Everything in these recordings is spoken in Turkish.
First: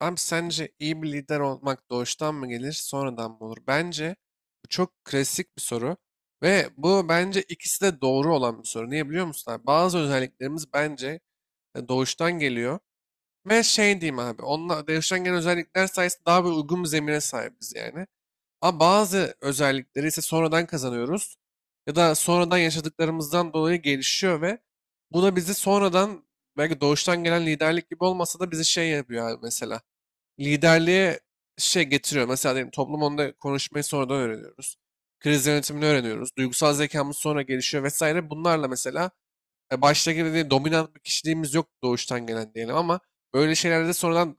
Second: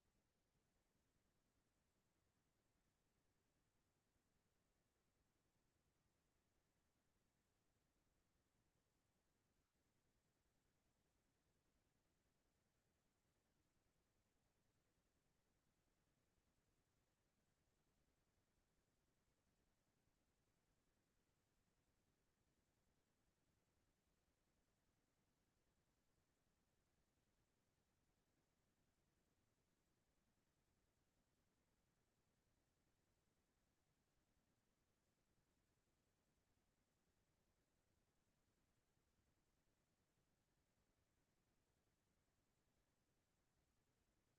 Abi sence iyi bir lider olmak doğuştan mı gelir, sonradan mı olur? Bence bu çok klasik bir soru ve bu bence ikisi de doğru olan bir soru. Niye biliyor musun abi? Bazı özelliklerimiz bence doğuştan geliyor ve şey diyeyim abi, onunla doğuştan gelen özellikler sayesinde daha bir uygun bir zemine sahibiz yani. Ama bazı özellikleri ise sonradan kazanıyoruz ya da sonradan yaşadıklarımızdan dolayı gelişiyor ve bu da bizi sonradan belki doğuştan gelen liderlik gibi olmasa da bizi şey yapıyor abi mesela liderliğe şey getiriyor. Mesela diyelim toplum onda konuşmayı sonradan öğreniyoruz. Kriz yönetimini öğreniyoruz. Duygusal zekamız sonra gelişiyor vesaire. Bunlarla mesela başta gibi değil, dominant bir kişiliğimiz yok doğuştan gelen diyelim ama böyle şeylerde de sonradan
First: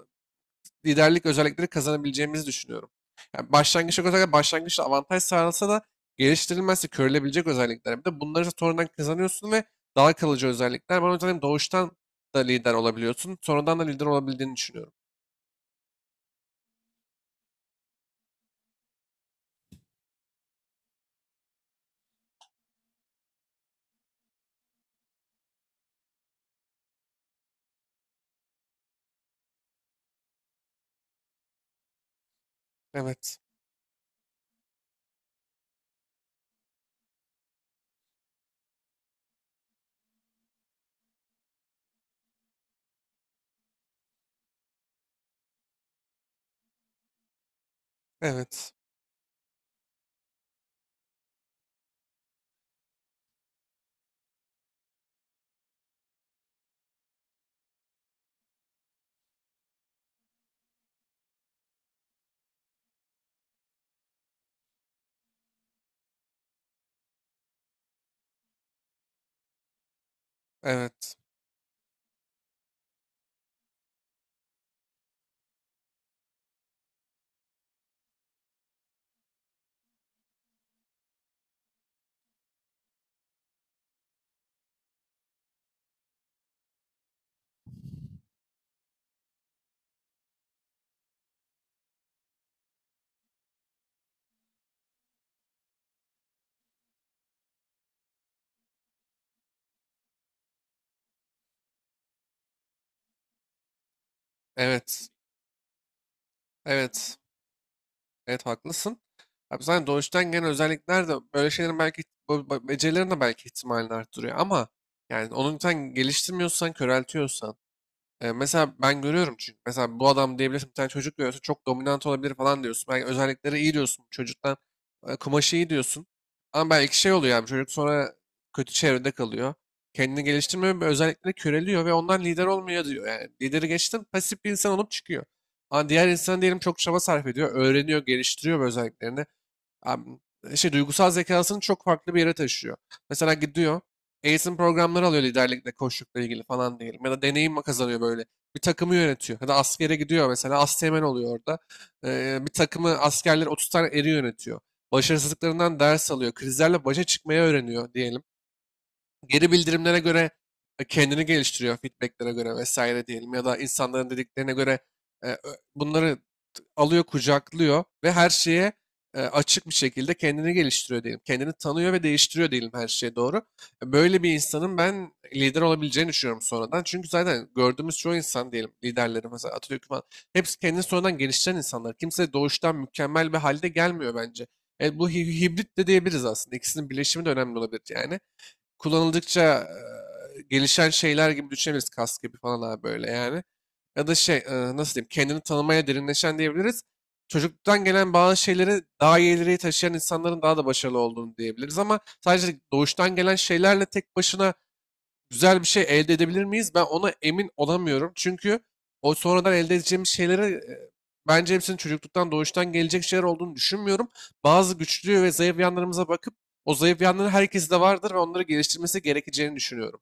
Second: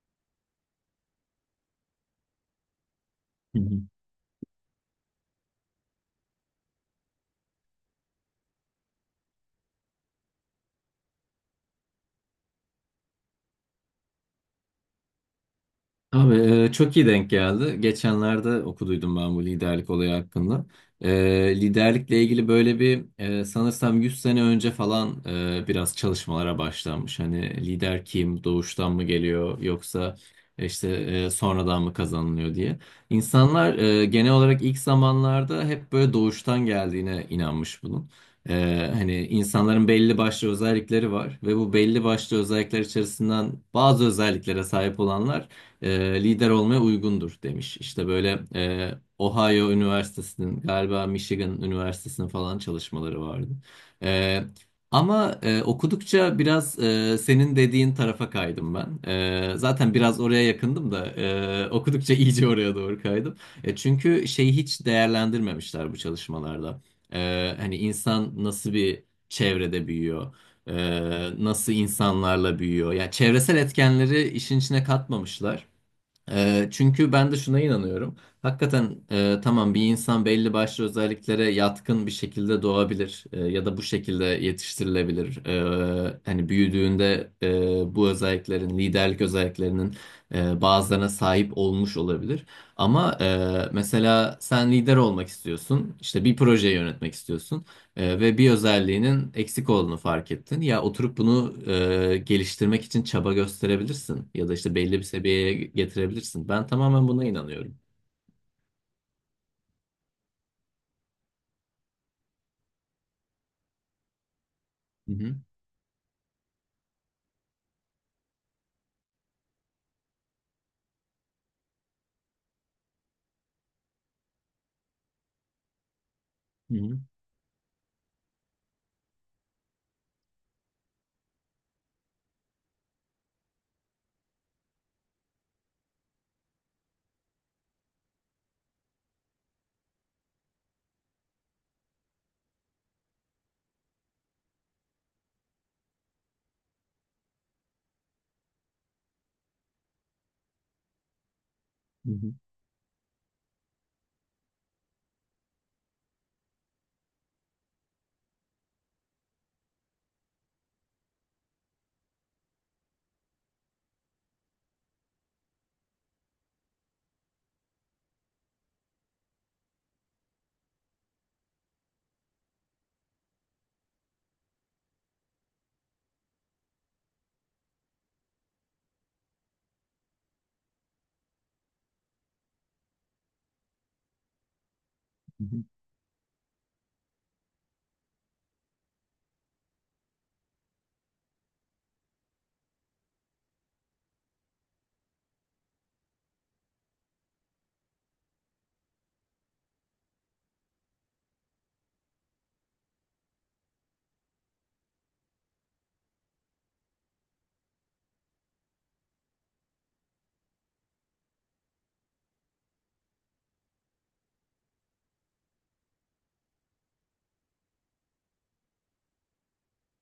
liderlik özellikleri kazanabileceğimizi düşünüyorum. Yani Hı hı. başlangıçta özellikle başlangıçta avantaj sağlansa da geliştirilmezse körülebilecek özellikler. Bir de bunları sonradan kazanıyorsun ve daha kalıcı özellikler. Ben o yüzden doğuştan da lider olabiliyorsun. Sonradan da lider olabildiğini düşünüyorum. Abi çok iyi denk geldi. Geçenlerde okuduydum ben bu liderlik olayı hakkında. Liderlikle ilgili böyle bir sanırsam 100 sene önce falan biraz çalışmalara başlanmış. Hani lider kim, doğuştan mı geliyor yoksa işte sonradan mı kazanılıyor diye. Evet. İnsanlar genel olarak ilk zamanlarda hep böyle doğuştan geldiğine inanmış bunun. Hani insanların belli başlı özellikleri var ve bu belli başlı özellikler içerisinden bazı özelliklere sahip olanlar lider olmaya uygundur demiş. İşte böyle, Evet. Ohio Üniversitesi'nin, galiba Michigan Üniversitesi'nin falan çalışmaları vardı. E, Ama okudukça biraz senin dediğin tarafa kaydım ben. Zaten biraz oraya yakındım da okudukça iyice oraya doğru kaydım. Çünkü şeyi hiç değerlendirmemişler bu çalışmalarda. Hani insan nasıl bir çevrede büyüyor? Evet. Nasıl insanlarla büyüyor. Yani çevresel etkenleri işin içine katmamışlar. Çünkü ben de şuna inanıyorum. Hakikaten tamam, bir insan belli başlı özelliklere yatkın bir şekilde doğabilir, ya da bu şekilde yetiştirilebilir. Hani büyüdüğünde bu özelliklerin, liderlik özelliklerinin bazılarına sahip olmuş olabilir. Ama mesela sen lider olmak istiyorsun, işte bir projeyi yönetmek istiyorsun. Ve bir özelliğinin eksik olduğunu fark ettin. Ya oturup bunu geliştirmek için çaba gösterebilirsin ya da işte belli bir Evet. seviyeye getirebilirsin. Ben tamamen Evet. buna inanıyorum. Evet, haklısın. Abi zaten doğuştan gelen özellikler de böyle şeylerin belki becerilerin de belki ihtimalini arttırıyor ama yani onu sen geliştirmiyorsan, köreltiyorsan. Mesela ben görüyorum çünkü mesela bu adam diyebilirsin, bir tane çocuk görüyorsun, çok dominant olabilir falan diyorsun. Belki özellikleri iyi diyorsun bu çocuktan, kumaşı iyi diyorsun. Ama Hı belki hı, şey oluyor, yani çocuk sonra kötü çevrede kalıyor. Kendini geliştirmiyor ve özellikleri köreliyor ve ondan lider olmuyor diyor. Yani lideri geçtim pasif bir insan olup çıkıyor. Ama diğer insan diyelim çok çaba sarf ediyor. Öğreniyor, geliştiriyor bu özelliklerini. Am- şey duygusal zekasını çok farklı bir yere taşıyor. Mesela gidiyor eğitim programları alıyor liderlikle, koçlukla ilgili falan diyelim. Ya da deneyim kazanıyor böyle. Bir takımı yönetiyor. Ya da askere gidiyor mesela. Asteğmen oluyor orada. hı hı, Bir takımı askerler 30 tane eri yönetiyor. Başarısızlıklarından ders alıyor. Krizlerle başa çıkmayı öğreniyor diyelim, geri bildirimlere göre kendini geliştiriyor, feedbacklere göre vesaire diyelim, ya da insanların dediklerine göre e, ö- bunları alıyor, kucaklıyor ve her şeye açık bir şekilde kendini geliştiriyor diyelim. Kendini tanıyor ve değiştiriyor diyelim her şeye doğru. Böyle bir insanın ben lider olabileceğini düşünüyorum sonradan. Çünkü zaten gördüğümüz çoğu insan diyelim, liderleri mesela Atatürk falan, hepsi kendini sonradan geliştiren insanlar. Kimse doğuştan mükemmel bir halde gelmiyor bence. Hı hı. Hibrit de diyebiliriz aslında. İkisinin birleşimi de önemli olabilir yani, kullanıldıkça gelişen şeyler gibi düşünebiliriz. Kas gibi falan abi, böyle yani. Ya da şey, nasıl diyeyim, kendini tanımaya derinleşen diyebiliriz. Çocukluktan gelen bazı şeyleri daha iyi ileriye taşıyan insanların daha da başarılı olduğunu diyebiliriz, ama sadece doğuştan gelen şeylerle tek başına güzel bir şey elde edebilir miyiz? Ben ona emin olamıyorum. Çünkü o sonradan elde edeceğimiz şeyleri e, bence hepsinin çocukluktan doğuştan gelecek şeyler olduğunu düşünmüyorum. Bazı güçlü ve zayıf yanlarımıza bakıp o zayıf yanları herkeste vardır ve onları geliştirmesi gerekeceğini düşünüyorum.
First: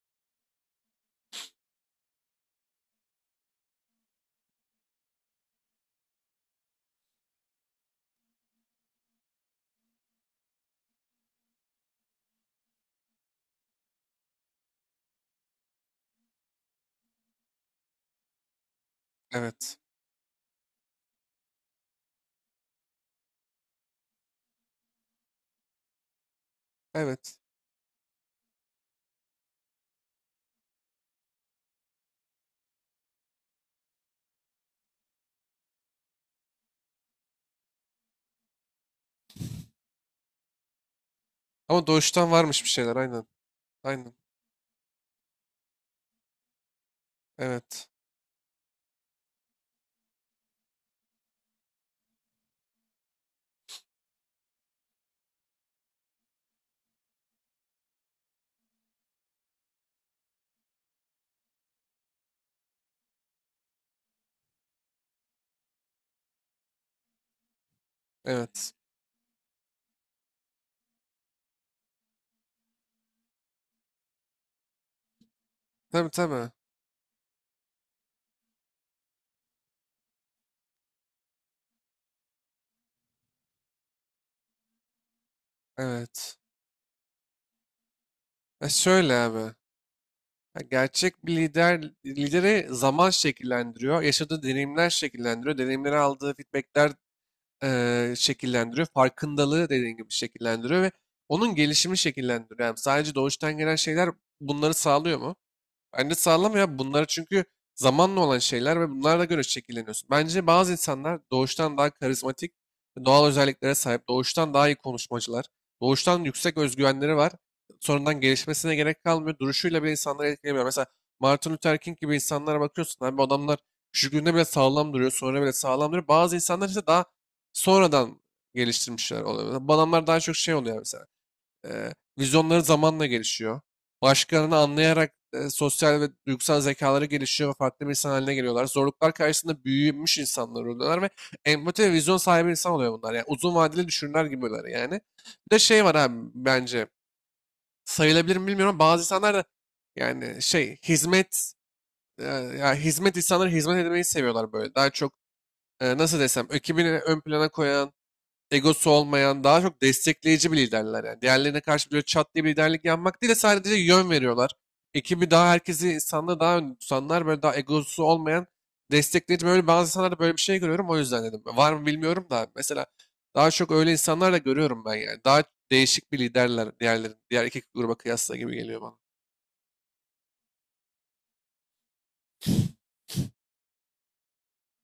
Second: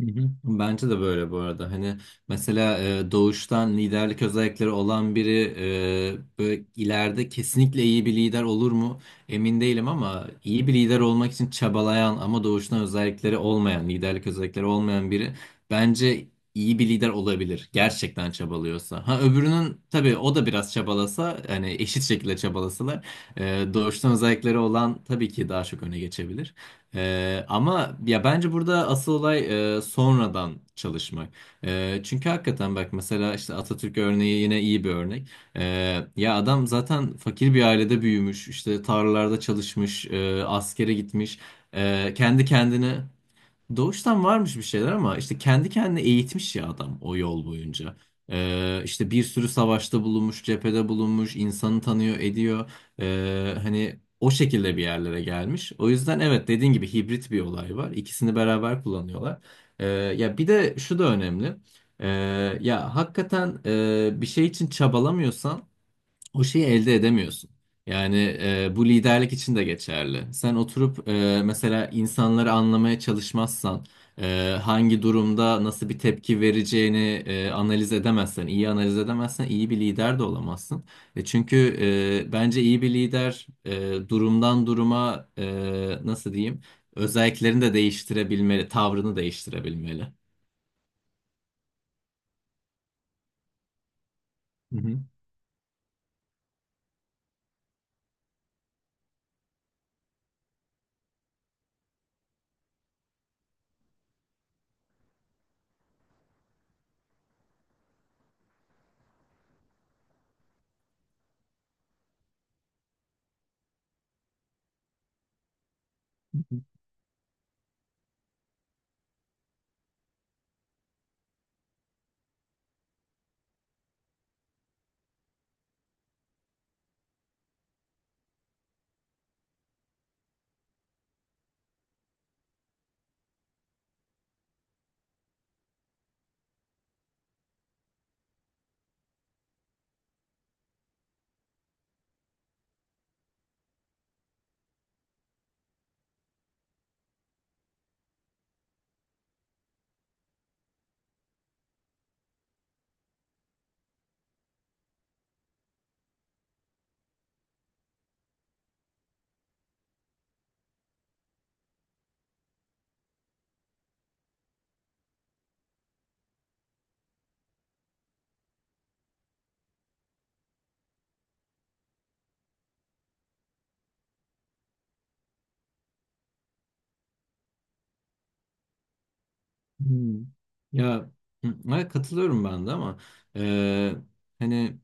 Hı hı. Bence de böyle bu arada. Hani mesela doğuştan liderlik özellikleri olan biri böyle ileride kesinlikle iyi bir lider olur mu? Emin değilim, ama iyi bir lider olmak için çabalayan ama doğuştan özellikleri olmayan, liderlik özellikleri olmayan biri bence iyi bir lider olabilir. Gerçekten çabalıyorsa. Ha Evet. öbürünün tabii, o da biraz çabalasa, hani eşit şekilde çabalasalar doğuştan özellikleri olan tabii ki daha çok öne geçebilir. Evet. Ama ya bence burada asıl olay sonradan çalışmak. Çünkü hakikaten bak, mesela işte Atatürk örneği yine iyi bir örnek. Ya adam zaten fakir bir ailede büyümüş, işte tarlalarda çalışmış, askere gitmiş, Ama doğuştan kendi varmış bir şeyler, kendine. aynen. Aynen. Doğuştan varmış bir şeyler, ama işte kendi kendine eğitmiş ya adam o yol Evet. boyunca. İşte bir sürü savaşta bulunmuş, cephede bulunmuş, insanı tanıyor, ediyor. Hani o şekilde bir yerlere gelmiş. O yüzden evet, dediğin gibi hibrit bir olay var. İkisini beraber kullanıyorlar. Ya bir de şu da önemli. Ee, Ya hakikaten bir şey için çabalamıyorsan o şeyi elde edemiyorsun. Yani Evet. Bu liderlik için de geçerli. Sen oturup mesela insanları anlamaya çalışmazsan, hangi durumda nasıl bir Tabii, tepki tabii. vereceğini analiz edemezsen, iyi analiz edemezsen iyi bir lider de olamazsın. Çünkü bence iyi bir lider durumdan duruma nasıl Evet. diyeyim, özelliklerini de E değiştirebilmeli, şöyle tavrını abi. değiştirebilmeli. Ya, gerçek bir lider, lideri zaman şekillendiriyor. Yaşadığı Hı deneyimler hı. şekillendiriyor. Deneyimleri, aldığı feedbackler şekillendiriyor. Farkındalığı, dediğin gibi, şekillendiriyor ve onun gelişimi şekillendiriyor. Yani sadece doğuştan gelen şeyler bunları sağlıyor mu? Bence sağlam ya bunlar, çünkü zamanla olan şeyler ve bunlara göre şekilleniyorsun. Bence bazı insanlar doğuştan daha karizmatik, doğal özelliklere sahip, doğuştan daha iyi konuşmacılar, doğuştan yüksek özgüvenleri var. Sonradan gelişmesine gerek kalmıyor. Duruşuyla bile insanları etkilemiyor. Mesela Martin Luther King gibi insanlara bakıyorsun abi, bu adamlar küçüklüğünde bile sağlam duruyor, sonra bile sağlam duruyor. Bazı insanlar ise daha sonradan geliştirmişler oluyor. Bu adamlar daha çok şey oluyor mesela. Eee, vizyonları zamanla gelişiyor. Başkalarını anlayarak sosyal ve duygusal zekaları gelişiyor ve farklı bir insan haline geliyorlar. Zorluklar karşısında büyümüş insanlar oluyorlar ve empati ve vizyon sahibi insan oluyor bunlar. Yani uzun vadeli düşünürler gibi oluyorlar yani. Bir de şey var abi, bence sayılabilir mi bilmiyorum. Bazı insanlar da yani şey, hizmet, e, ya hizmet insanları, hizmet etmeyi seviyorlar böyle. Daha çok nasıl desem, ekibini ön plana koyan, egosu olmayan, daha çok destekleyici bir liderler yani. Diğerlerine karşı böyle çat diye bir liderlik yapmak değil de sadece yön veriyorlar. Ekibi daha, herkesi, insanları daha önde tutanlar, böyle daha egosu olmayan, destekleyici, böyle bazı insanlarda böyle bir şey görüyorum, o yüzden dedim. Var mı bilmiyorum da mesela daha çok öyle insanlar da görüyorum ben yani. Daha değişik bir liderler diğerlerin, diğer iki gruba kıyasla gibi geliyor bana. Hmm. Ya hı, evet, katılıyorum ben de, ama e, hani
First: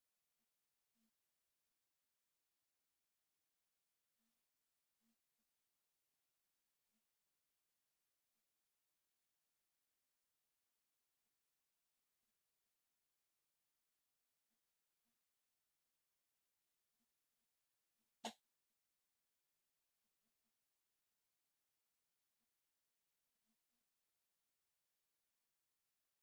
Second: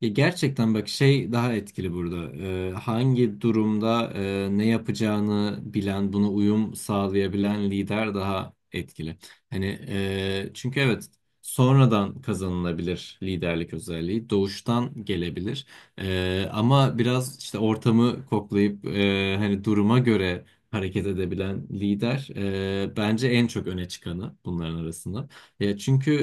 ya gerçekten bak, şey daha etkili burada. Hangi durumda ne yapacağını bilen, buna uyum sağlayabilen lider daha etkili. Hani çünkü evet, sonradan kazanılabilir liderlik özelliği, doğuştan gelebilir. Ama biraz işte ortamı koklayıp hani duruma göre hareket edebilen lider bence en çok öne çıkanı bunların arasında. Ya çünkü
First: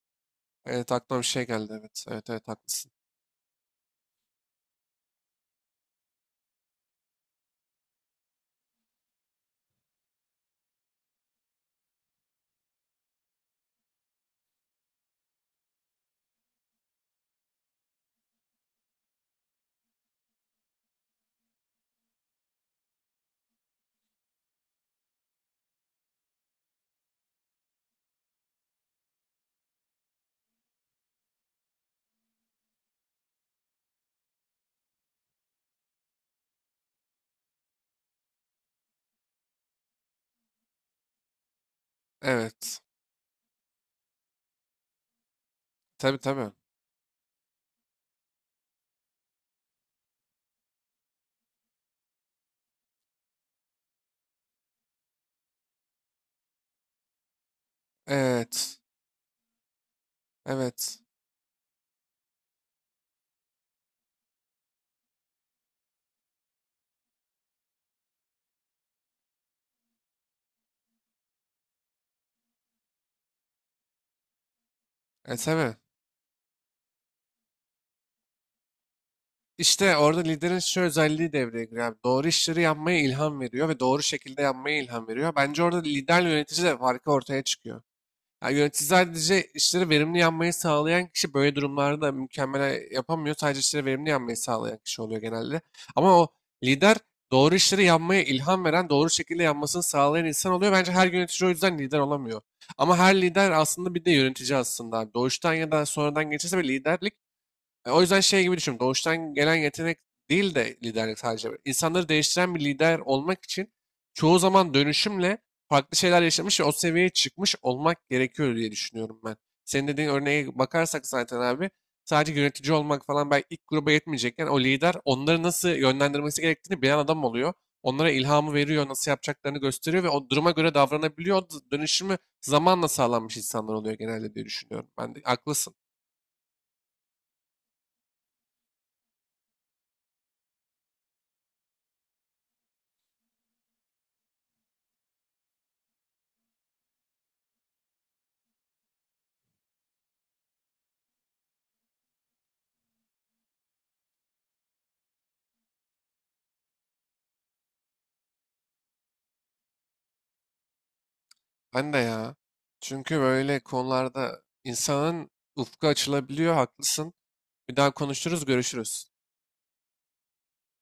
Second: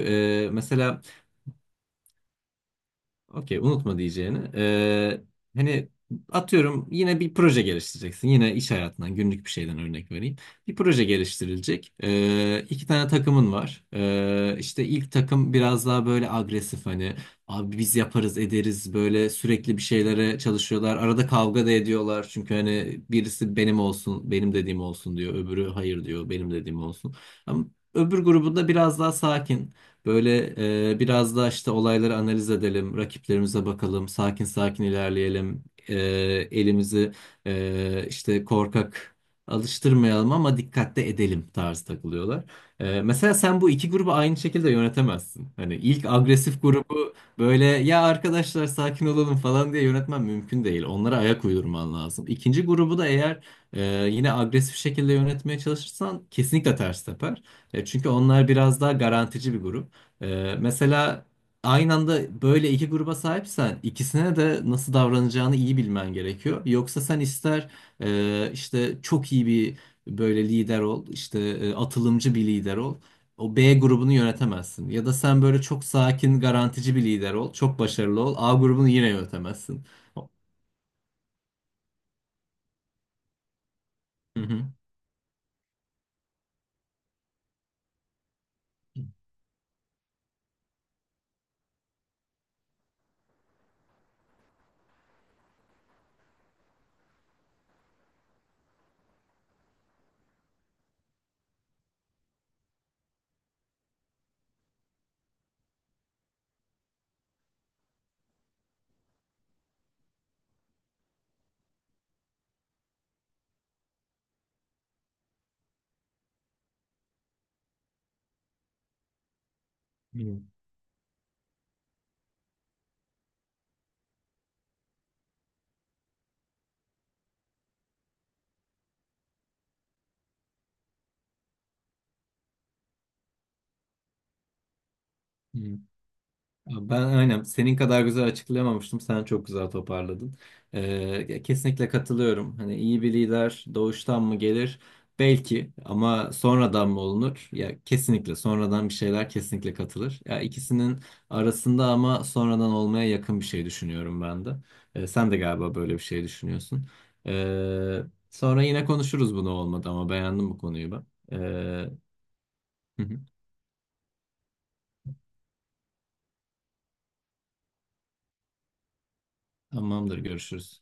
Evet, mesela. aklıma bir şey geldi, evet. Evet, evet, haklısın. Okey, unutma diyeceğini. Hani atıyorum, yine bir proje geliştireceksin. Yine iş hayatından, günlük bir şeyden örnek vereyim. Bir proje geliştirilecek. İki tane takımın var. İşte ilk takım biraz daha böyle agresif, hani abi biz yaparız ederiz, böyle sürekli bir şeylere çalışıyorlar. Arada kavga da ediyorlar. Çünkü hani birisi benim olsun, benim dediğim olsun diyor. Öbürü hayır diyor, benim dediğim olsun. Ama öbür grubunda biraz daha sakin. Böyle, biraz da işte olayları analiz edelim, rakiplerimize bakalım, sakin sakin ilerleyelim, elimizi işte korkak alıştırmayalım ama dikkatli edelim tarzı takılıyorlar. Evet. Mesela sen bu iki grubu aynı şekilde yönetemezsin. Hani ilk Tabii, tabii. agresif grubu böyle ya arkadaşlar sakin olalım falan diye yönetmen mümkün değil. Onlara ayak uydurman lazım. İkinci grubu da eğer e, yine agresif şekilde yönetmeye çalışırsan kesinlikle ters teper. Çünkü onlar Evet. biraz daha garantici bir grup. Evet. Mesela aynı anda böyle iki gruba sahipsen ikisine de nasıl davranacağını iyi bilmen gerekiyor. Yoksa sen ister işte çok iyi bir böyle lider ol, işte atılımcı bir lider ol. O B grubunu yönetemezsin. Ya da E sen böyle tabii. çok sakin, garantici bir lider ol, çok başarılı ol. A grubunu yine yönetemezsin. İşte orada liderin şu özelliği devreye giriyor, abi. Doğru işleri yapmaya ilham veriyor ve doğru Hı şekilde hı. yapmaya ilham veriyor. Bence orada liderle yönetici de farkı ortaya çıkıyor. Yani yönetici sadece işleri verimli yapmayı sağlayan kişi, böyle durumlarda mükemmel yapamıyor. Sadece işleri verimli yapmayı sağlayan kişi oluyor genelde. Ama o lider, doğru işleri yapmaya ilham veren, doğru şekilde yapmasını sağlayan insan oluyor. Bence her yönetici o yüzden lider olamıyor. Ama her lider aslında bir de yönetici aslında, abi. Doğuştan ya da sonradan geçirse bir liderlik, o yüzden şey gibi düşün. Doğuştan gelen yetenek değil de liderlik sadece. İnsanları değiştiren bir lider olmak için çoğu zaman dönüşümle farklı şeyler yaşamış ve o seviyeye çıkmış olmak gerekiyor diye düşünüyorum ben. Senin dediğin örneğe bakarsak zaten abi, sadece yönetici olmak falan belki ilk gruba yetmeyecekken, o lider onları nasıl yönlendirmesi gerektiğini bilen adam oluyor. Onlara ilhamı veriyor, nasıl yapacaklarını gösteriyor ve o duruma göre davranabiliyor. O dönüşümü zamanla sağlanmış insanlar oluyor genelde diye düşünüyorum. Ben de haklısın. Hı. Ben aynen senin kadar güzel açıklayamamıştım. Sen çok güzel toparladın. Ee, Kesinlikle katılıyorum. Hani iyi bir lider doğuştan mı gelir? Belki, ama sonradan mı olunur? Ya kesinlikle sonradan bir şeyler kesinlikle katılır. Ya ikisinin arasında, ama sonradan olmaya yakın bir şey düşünüyorum ben de. Sen de galiba böyle bir şey düşünüyorsun. Ee, Sonra yine konuşuruz bunu olmadı, ama beğendim bu konuyu ben. Ee, Ben de ya. hı Çünkü hı. böyle konularda insanın ufku açılabiliyor, haklısın. Bir daha konuşuruz, görüşürüz. Tamamdır, görüşürüz.